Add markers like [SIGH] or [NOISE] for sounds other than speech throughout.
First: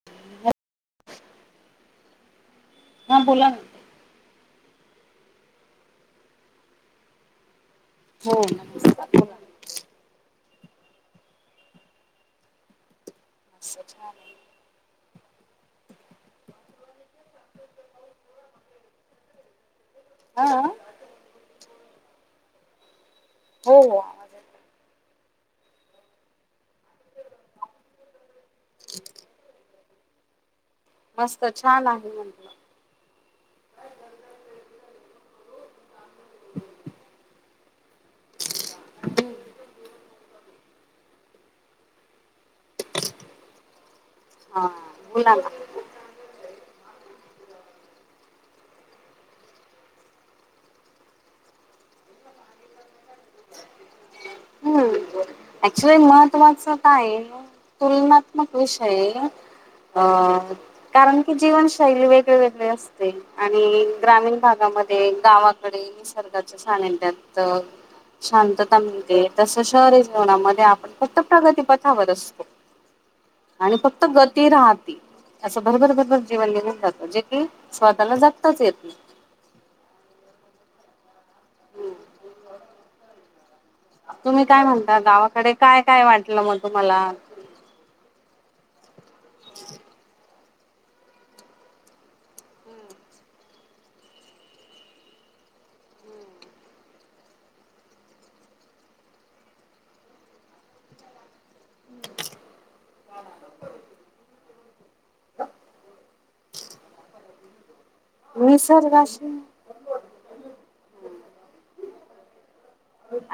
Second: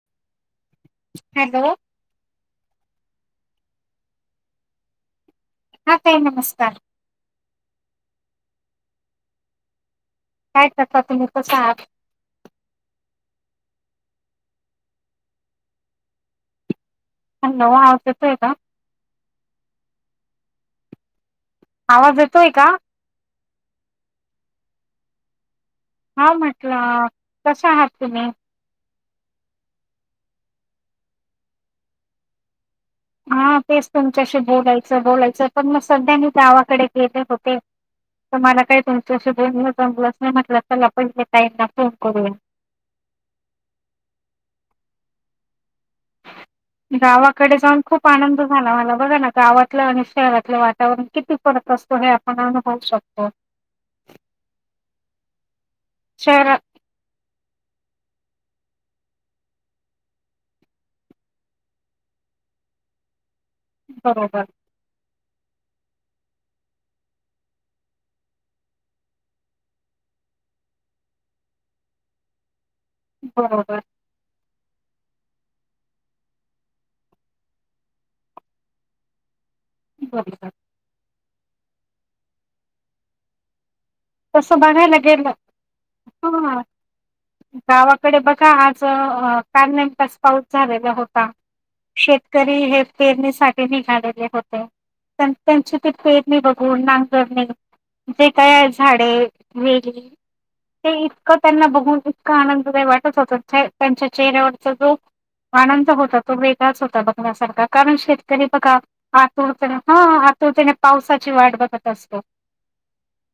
[UNINTELLIGIBLE] Hello हा बोला ना हां ताई नमस्कार हो ना काय करता तुम्ही कशा आहात? स छान हॅलो आवाज येतोय का? हा आवाज येतोय का? हो हो आवाज हा म्हटलं कशा आहात तुम्ही मस्त छान आहे म्हटलं. हा, तेच तुमच्याशी बोलायचं, बोलायचं पण मग सध्या मी गावाकडे गेले [UNINTELLIGIBLE] होती. मला काही तुमच्याशीोध जमलंच नाही म्हटलं तरल आपण टाईमना फोन करूया [UNINTELLIGIBLE] बलाला [UNINTELLIGIBLE] गावाकडे जाऊन खूप आनंद झाला मला बघा ना, गावातलं आणि शहरातलं वातावरण किती- फरक असतो, हे आपण होऊ शकतो. हम्म ऍक्च्युली शहरात महत्वाचं काय तुलनात्मक विषय- अ.. कारण की जीवनशैली वेगळी वेगळी अस- ते आणि ग्रामीण बरोबर भागामध्ये, गावाकडे, निसर्गाचे सानिध्यात - शांतता मिळते, तसं शहरा- मधे आपण फक्त प्रगतीपथावर [UNINTELLIGIBLE] असतो आणि बरोबर फक्त- ती राहते, असं भरभर भरभर जीवन [UNINTELLIGIBLE] लिवून जातं जे की स्वतःला जगताच येत नाही. बर सर [UNINTELLIGIBLE] तुम्ही तसं काय बघायला म्हणता, गेलं गावाकडे काय काय वाटलं हा मग तुम्हाला? गावाकडे बघा आज काल नेमकाच पाऊस झालेला होता. शेतकरी हे फेरणीसाठी निघालेले होते. त्यां त्यांची ते पेरणी बघून, नांगरणी जे काय आहे- झाडे, वेली ते इतकं त्यांना बघून- इतका आनंददाय वाटत होत, त्यांच्या चेहऱ्यावरचा जो- आनंद होता, तो वेगळाच होता बघण्यासारखा, कारण शेतकरी बघा निसर्गाशी आतुरत- हो, हो, आतुरतेने पावसाची वाट बघत असतो.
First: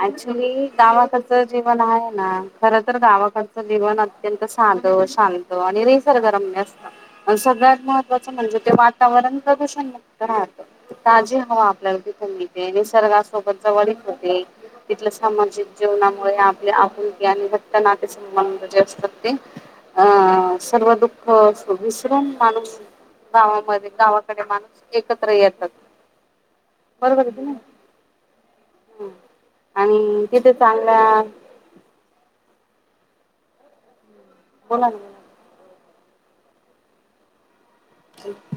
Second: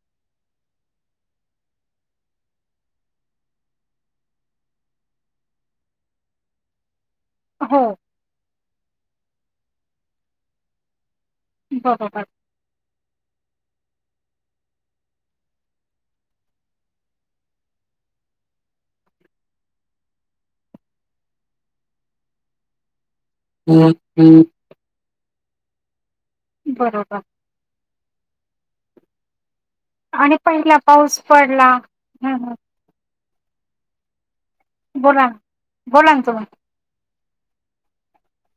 ऍक्च्युली गावाकडचं जीवन आहे ना, खर तर गावाकडचं जीवन- अत्यंत शांत, शांत आणि निसर्गरम्य अस- सगळ्यात हो महत्त्वाच म्हणजे ते वातावरण प्रदूषण मुक्त राहत, ताजी ह- वा आपल्याला बरोबर तिथे मिळते, निसर्गासोबतच जवळीक - मिळते, तिथलं सामाजिक जीवनामुळे आपले आपुलकी आणि घट्ट नात- मजे [UNINTELLIGIBLE] असतात ते अ सर्व दुःख विसरून माणूस- गावामध्ये, गावाकडे माणूस एकत्र येतात. बरोबर आहे की नाही? हं. आणि पहिला पाऊस पडला ह- बोला. बोला ना तुम्ही.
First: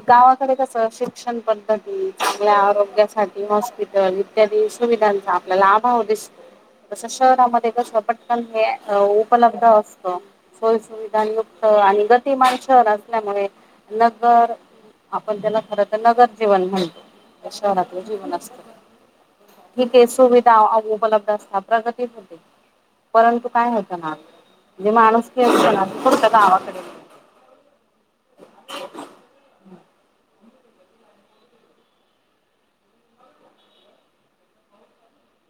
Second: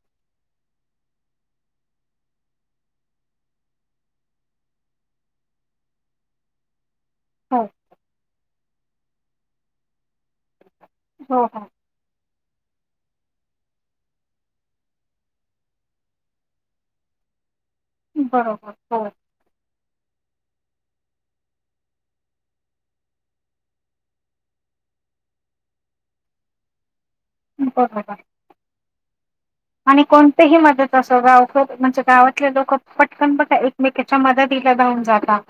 गावाकडे कस शिक्षण पद्धती, आपल्या आरोग्यासाठी हॉस्पिटल- त्यांनी सुविधांचा आपल्याला अभाव दिस- [UNINTELLIGIBLE] तसं हो शहरामध्ये पटकन हे उपलब्ध असत, सोईसुवि- हो यक्त हो आणि गतमानसर असल्यामुळे [UNINTELLIGIBLE] आपण त्यांना खर तर नगर जीवन म्हणतो, शहरात- जिवन बरोबर असतं, हो ठीक आहे सुविधा उपलब्ध असतात, प्रगती- परंतु काय होतं ना, म्हणजे माणूसकी असती ना ती फक्त गावाकडे- बर बर [UNINTELLIGIBLE] आणि कोणतेही मदत असो, गाव म्हणजे गावातले लोक पटकन पट एकमेकी- च्या मदतीला धावून जातात.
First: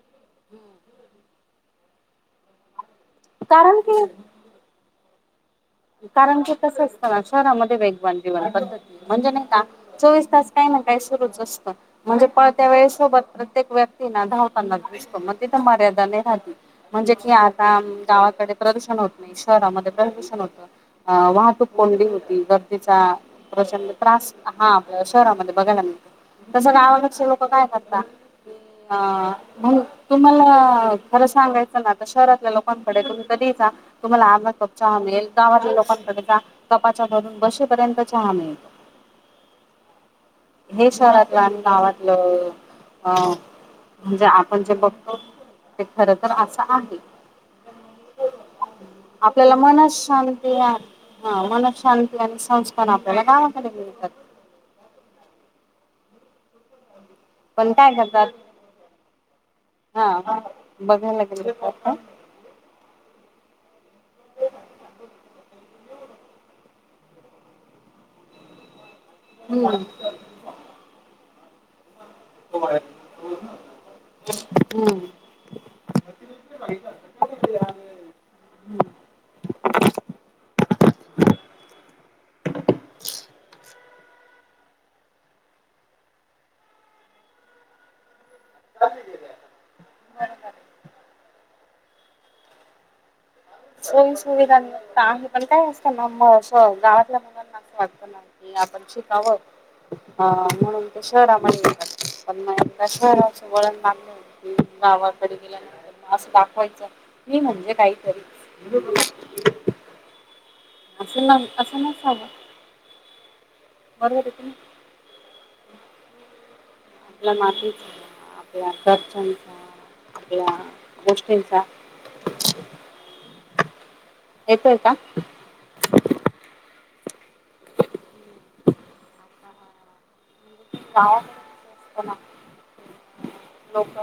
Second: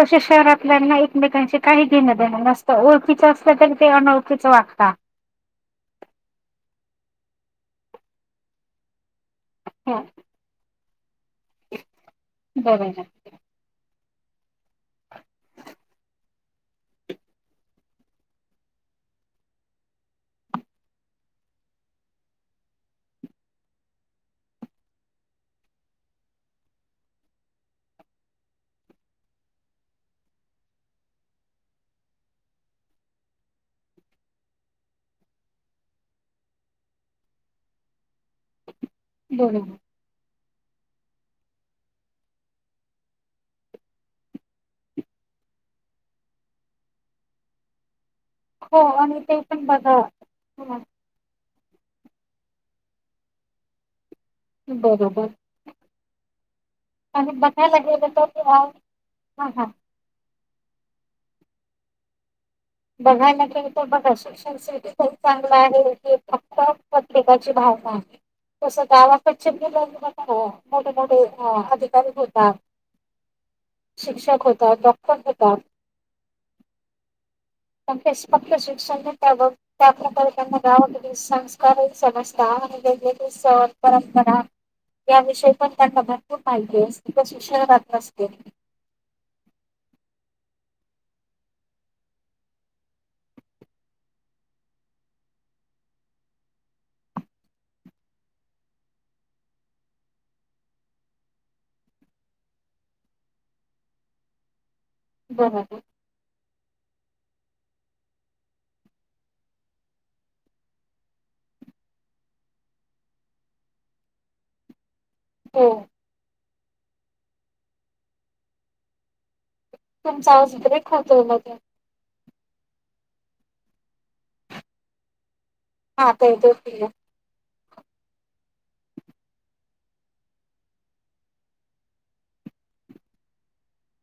तसे शहरातल्याना एकमेकांचे काही देणं देणं नसतं, ओळखीच असलं तरी कारण ते की अनोळ- खीच वागता. कारण की कस असतं ना, शहरामध्ये वेगवान जीवन पद्धती म्हणजे नाही का हो चौवीस तास- काही ना काही सुरूच असतं, म्हणजे पळत्या बरोबर वेळेसोबत प्रत्येक वेळ- धावतांना दिसतो, मग तिथं मार्यादा नाही राहत. म्हणजे कि आता गावाकडे प्रदूषण होत नाही, शहरामध्ये प्रदूषण होतं. वाहतूक कोंडी होती, गर्दीेचा- प्रचंड त्रास हा शहरामध्ये बघायला तस गावाकडचे लोक काय करतात क अ मग तुम्हाला खर सांगायचं ना आता शहरातल्या लोकांकडे तुम्ही कधीही जा तुम्हाला आर्धा कप चहा मिळेल. गावातल्या लोकांकडे जा कपाच्या वर बशी भरून चहा मिळेल. बरोबर. हे शहरातल आणि गावातल अअ- म्हणजे आपण जे बघतो, ते खर तर असं आहे. हो, आणि ते पण बघा हा, मन शांती आणि संस्कार आपल्याला गावाकडे मिळतात. बरोबर. [UNINTELLIGIBLE] पण बसायला काय गेले करतात तर हां -हां. बघायला गेलेत का आता? बघायला गेले तर बघाच शि चांगलं आहे, फक्त प्रत्येकाची भावना. तस गावात [INAUDIBLE] हम्म. मोठे मोठे अधिकारी हो शिक्षक होता, हम्म. डॉक्टर होतात. फक्त शिक्षण नाही त्या-त्या प्रकारे त्यांना गाव संस्कार ही समजता आणि वेगवेगळे सण, परंपरा. याविषयी पण त्यांना भरपूर माहिती असते, जी शिक्षणात नसते. [UNINTELLIGIBLE] सोयी सुविधा न आहे पण काय असतं ना गावातल्या मुलांनां असं वाटतं ना, आणि आपण शिकाव. म्हणून तर शहरामध्ये येत असतात, पण मग त्या शहराचे वळण लागत. गावात बरोबर असं दाखवायचं, मी म्हणजे काहीतरीच. असं न असं नसावं. बरोबर कि नाही. हो आपल्या मातीचा, आपल्या तथ्यांचा, तुमचा आपल्या आवाज ब्रेक होतोय मध्ये गोष्टींचा. [INAUDIBLE] येतोय का? हा आता येतोय पुर्ण. गावाकडे कस असतं ना [INAUDIBLE] लोक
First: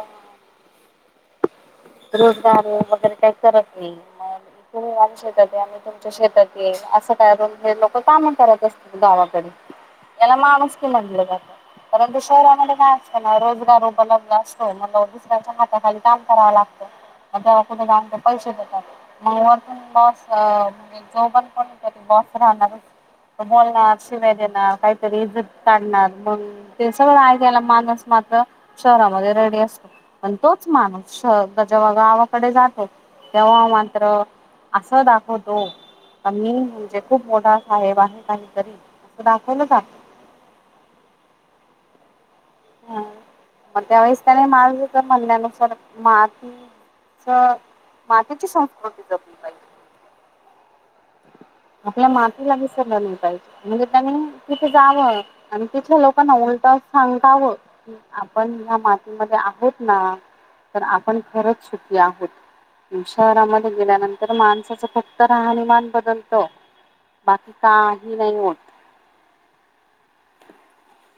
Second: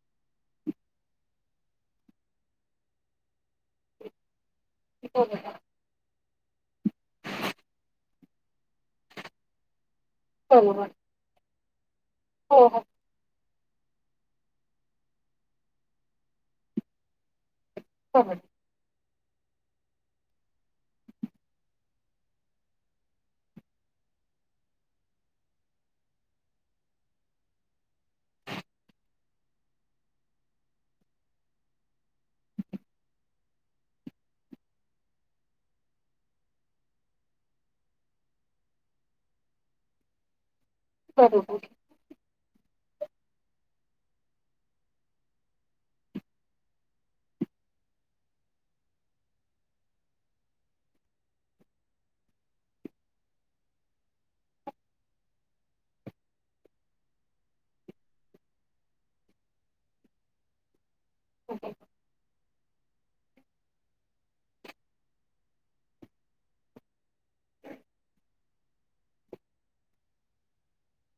रोजगार वगैरे काही करत नाही मग या बरोबर शेतात आणि तुमच्या शेतात असं काय पण करून ते लोक काम करत असतील गावाकडे. याला माणूसकी बरोबर म्हटलं जातं, परंतु हो शहरामध्ये हो काय असतं ना रोजगार उपलब्ध असतो. मग दुसऱ्याच्या हाताखाली काम करावं लागतं, मग कुठं जाऊन ते बरोबर पैसे देतात. [UNINTELLIGIBLE] बॉस राहणारच. बोलणार, शिव्या देणार, काहीतरी इज्जत काढणार मग ते सगळं ऐकायला मानूस मात्र शहरामध्ये रेडी असतो, पण तोच माणूस जेव्हा गावाकडे जातो, तेव्हा मात्र असं दाखवतो. मी म्हणजे खूप मोठा साहेब आहे, काहीतरी असं दाखवलं का? बरोबर मग त्यावेेळेस त्याने माझं तर म्हनण्या-नुसार माती मातीची संस्कृती जपली पाहिजे. आपल्या मातीला विसरला नाही पाहिजे. म्हणजे त्यांनी तिथे जावं आणि तिथल्या लोकांना उलट सांगतावं. आपण ह्या मातीमध्ये आहोत ना तर आ पण खरच सुखी आहोत. शहरामध्ये गेल्यानंतर माणसाचं फक्त राहणीमान बदल त बाकी काही नाही होत.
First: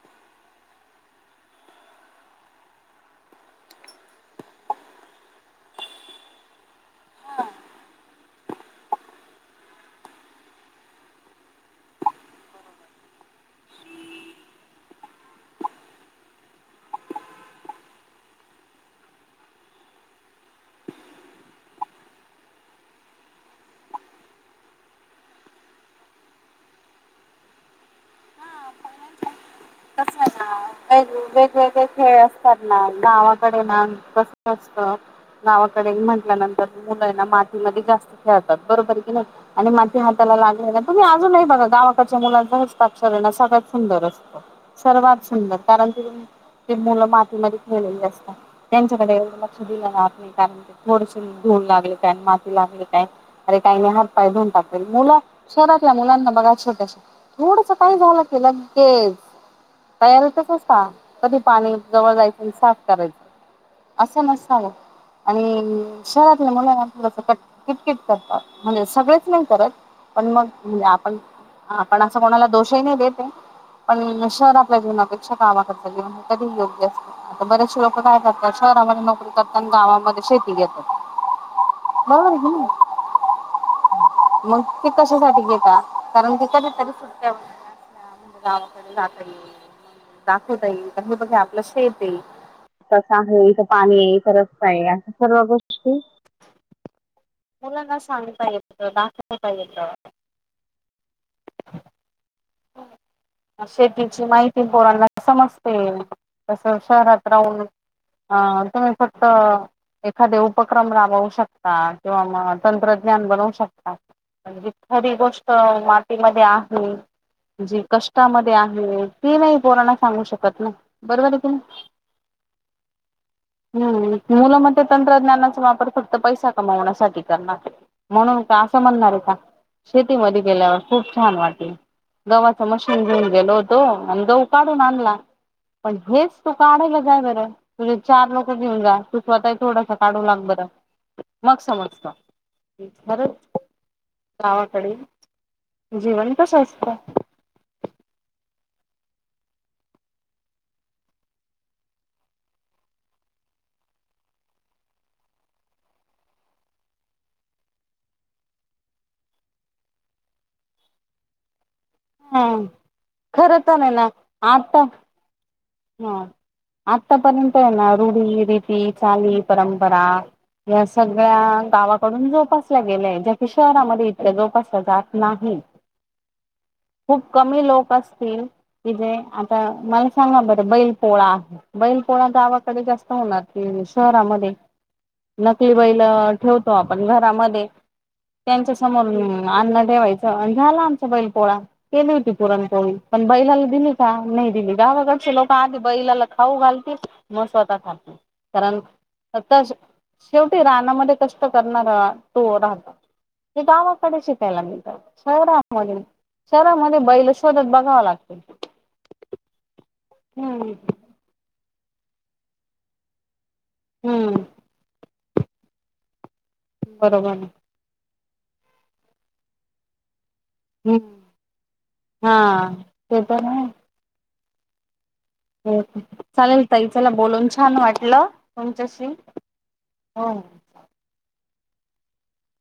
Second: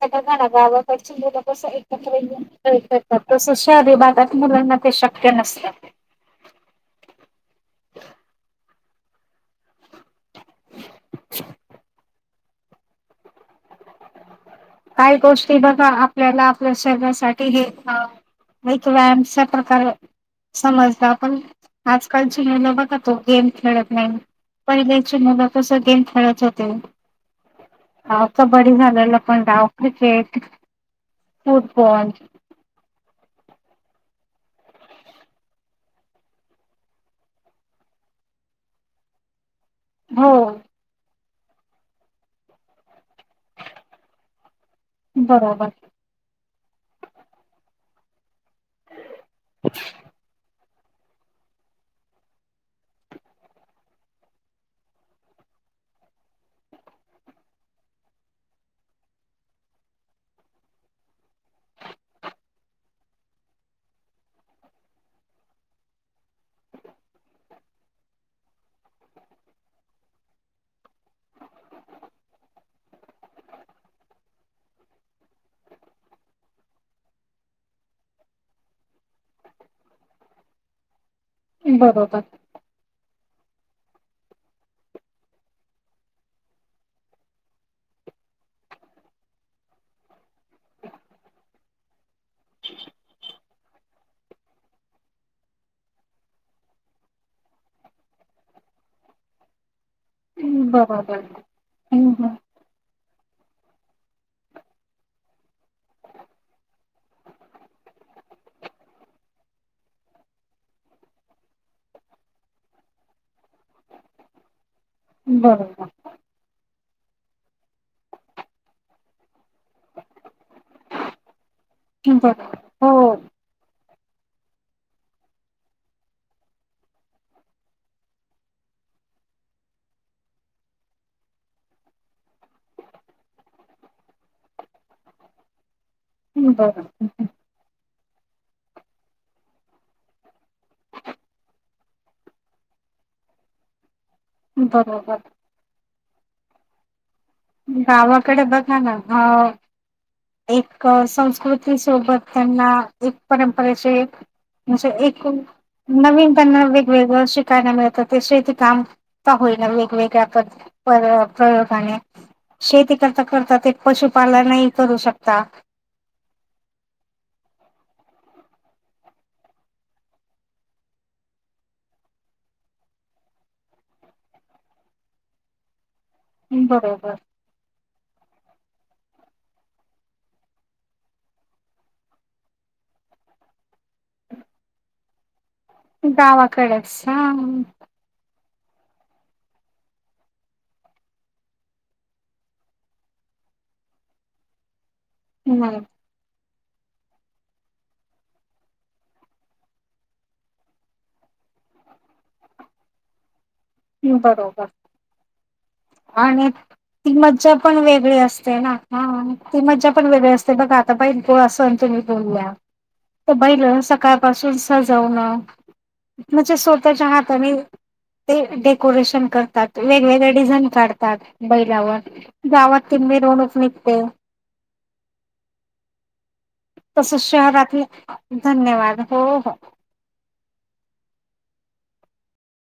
त्यां बघा ना गावाकडची मुलं कसं एकत्र यून खेळतात तस शहरी भागात मुलांना ते शक्य नसतं. हा. काही गोष्टी बघा आपल्याला आपल्या शरीरासाठी हे हा. वेळीच व्यायाम [UNINTELLIGIBLE] अशा प्रकारे समजता आपण आजकालची मुलं बघा तो गेम खेळत नाही. पहिल्याची मुलं कसं गेम खेळत होते. हाव कबड्डी घालायलं. पण डाव कसं आहे क्रिकेट ना वेगवेगळे फुटबॉल खेळ असतात ना, गावाकडे ना कसं असत. गावाकडे म्हटल्यानंतर मुलं हेना मातीमध्ये जास्त खेळतात बरोबर की नाई आणि मा ते हो हाताला लागलेय ना तुम्ही आजूनही बघा गावाकाच्या मुलांचं हस्ताक्षर हेणा सगळ्यात सुंदर असतं. सर्वात सुंदर बरोबर कारण ती ती मुलं मातीमध्ये खेळलेली असतात. त्यांच्याकडे एवढं लक्ष दिलं जात नाही कारण ते थोडेसे धूळ लागले काय माती लागली काय अरे काही मी हात पाय धुऊन टाकेल मुला शहरातल्या मुलांना बघा छोट्या थोडस काही झालं की लगेच तयारीतच अस का कधी पाणी जवळ जायचं आणि साफ करायचं असं नसावं. आणि शहरातल्या मुलांना थोडस किटकिट करतात म्हणजे सगळेच नाही करत पण मग म्हणजे आपण आपण असं कोणाला दोषही नाही देते पण शहराच्या जीवनापेक्षा गावाकडचे जिवन कधीही योग्य आहे. आता बरेचसे लोक काय करतात शहरामध्ये नोकरी करतात गावामध्ये शेती घेतात. बरोबर [UNINTELLIGIBLE] [INAUDIBLE] मग ते कशासाठी घेता कारण ते कधीतरी सुट्ट्या वर हा म्हणजे गावकडे जाता येईल. दाखवता येईल कि हे बघा आपलं शेेत आहे. कस आहे इथं पाणी आये, इथं रस्ता आहे अस सर्व गोष्टी मुलांना सांगता येत, दाखवता येत बरोबर ह्म. अ शेतीची माहिती पोरांना समजते. तसं शहरात राहून अ तुम्ही फक्त एखादे उपक्रम राबवू शकता किंवा म तंत्रज्ञान बनवू शकतात पण जी खरी गोष्ट बरोबर मातीमध्ये आहे. जी कष्टामध्ये आहे, ती नाही पोरांना सांगू शकत ना बरोबर आहे की नाही? ठीक आहे. हो. हम्म, मुलांना ते तंत्रज्ञानाचा वापर फक्त पैसा कमावण्यासाठी करणार. म्हणून का असं म्हणणार आहे का शेतीमध्ये गेल्यावर खूप छान वाटल. गव्हाचं मशीन घेऊन गेलो होतो. आणि गहू काढून आणला. पण हेच तू काढाला जा बरोबर बरं तुझे चार लोक घेऊन जा तू स्वतः थोडस काढू लाग बर मग समजत. खरंच गावाकडे, बरोबर जीवन कसं असतं. गावाकडे बघाना हाव एक संस्कृत विषय बघताना एक परंपरेचे असे एकूण नवीन त्यांना वेगवेगळं शिकायला मिळतं ते शेती काम का होईल वेगवेगळ्या पद्ध परत प्रयोगाने ह शेती करता खरं करतात ते तर नाही पशुपालनही करू शकता. हा आतापर्यंत हे ना रूढी, रीती, चाली, परंपरा या सगळ्या गावाकडून जोपासल्या गेल्याय ज्या की शहरामध्ये इतक्या जोपासल्या जात नाही हं बरोबर खूप कमी लोक असतील की जे आता मला सांगा बरं बैल पोळा बैल पोळा गावाकडे जास्त होणार की शहरामध्ये नकली बैल अ ठेवतो गावाकडेच आपण हा घरामध्ये त्यांच्या समोर अन्न ठेवायचं अनं झाला आमचा बैल पोळा. केली होती पुरणपोळी पण बैलाला दिली का नाय दिली गावाकडचे लोक आधी नाही बैलाला खाऊ घालतील म स्वतः खातील कारण [UNINTELLIGIBLE] शेवटी रानामध्ये कष्ट करणारा तो राहतो. हे गावाकडे शिकायला बरोबर मिळतात [UNINTELLIGIBLE] मध्ये शहरामध्ये बैल च शोधत पण बघावं वेगळी लागतील. असते ना हा ती मज्जा पण वेगळी असते हम्म बघा आता बैलपोळा सण तुम्ही बोलल्या ती बैल सकाळ हम्म पाासून सजवणं म्हणजे स्वतःच्या बरोबर हातानी डेकोरेशन करतात वेगवेगळ्या डिझाईन हम्म काढतात बैलावर हा गावात ती ते तर मिरवणूक निघते. हो चालेल ताई चला तसच बोलून छान शहरातले वाटलं धन्यवाद तुमच्याशी हो हो हो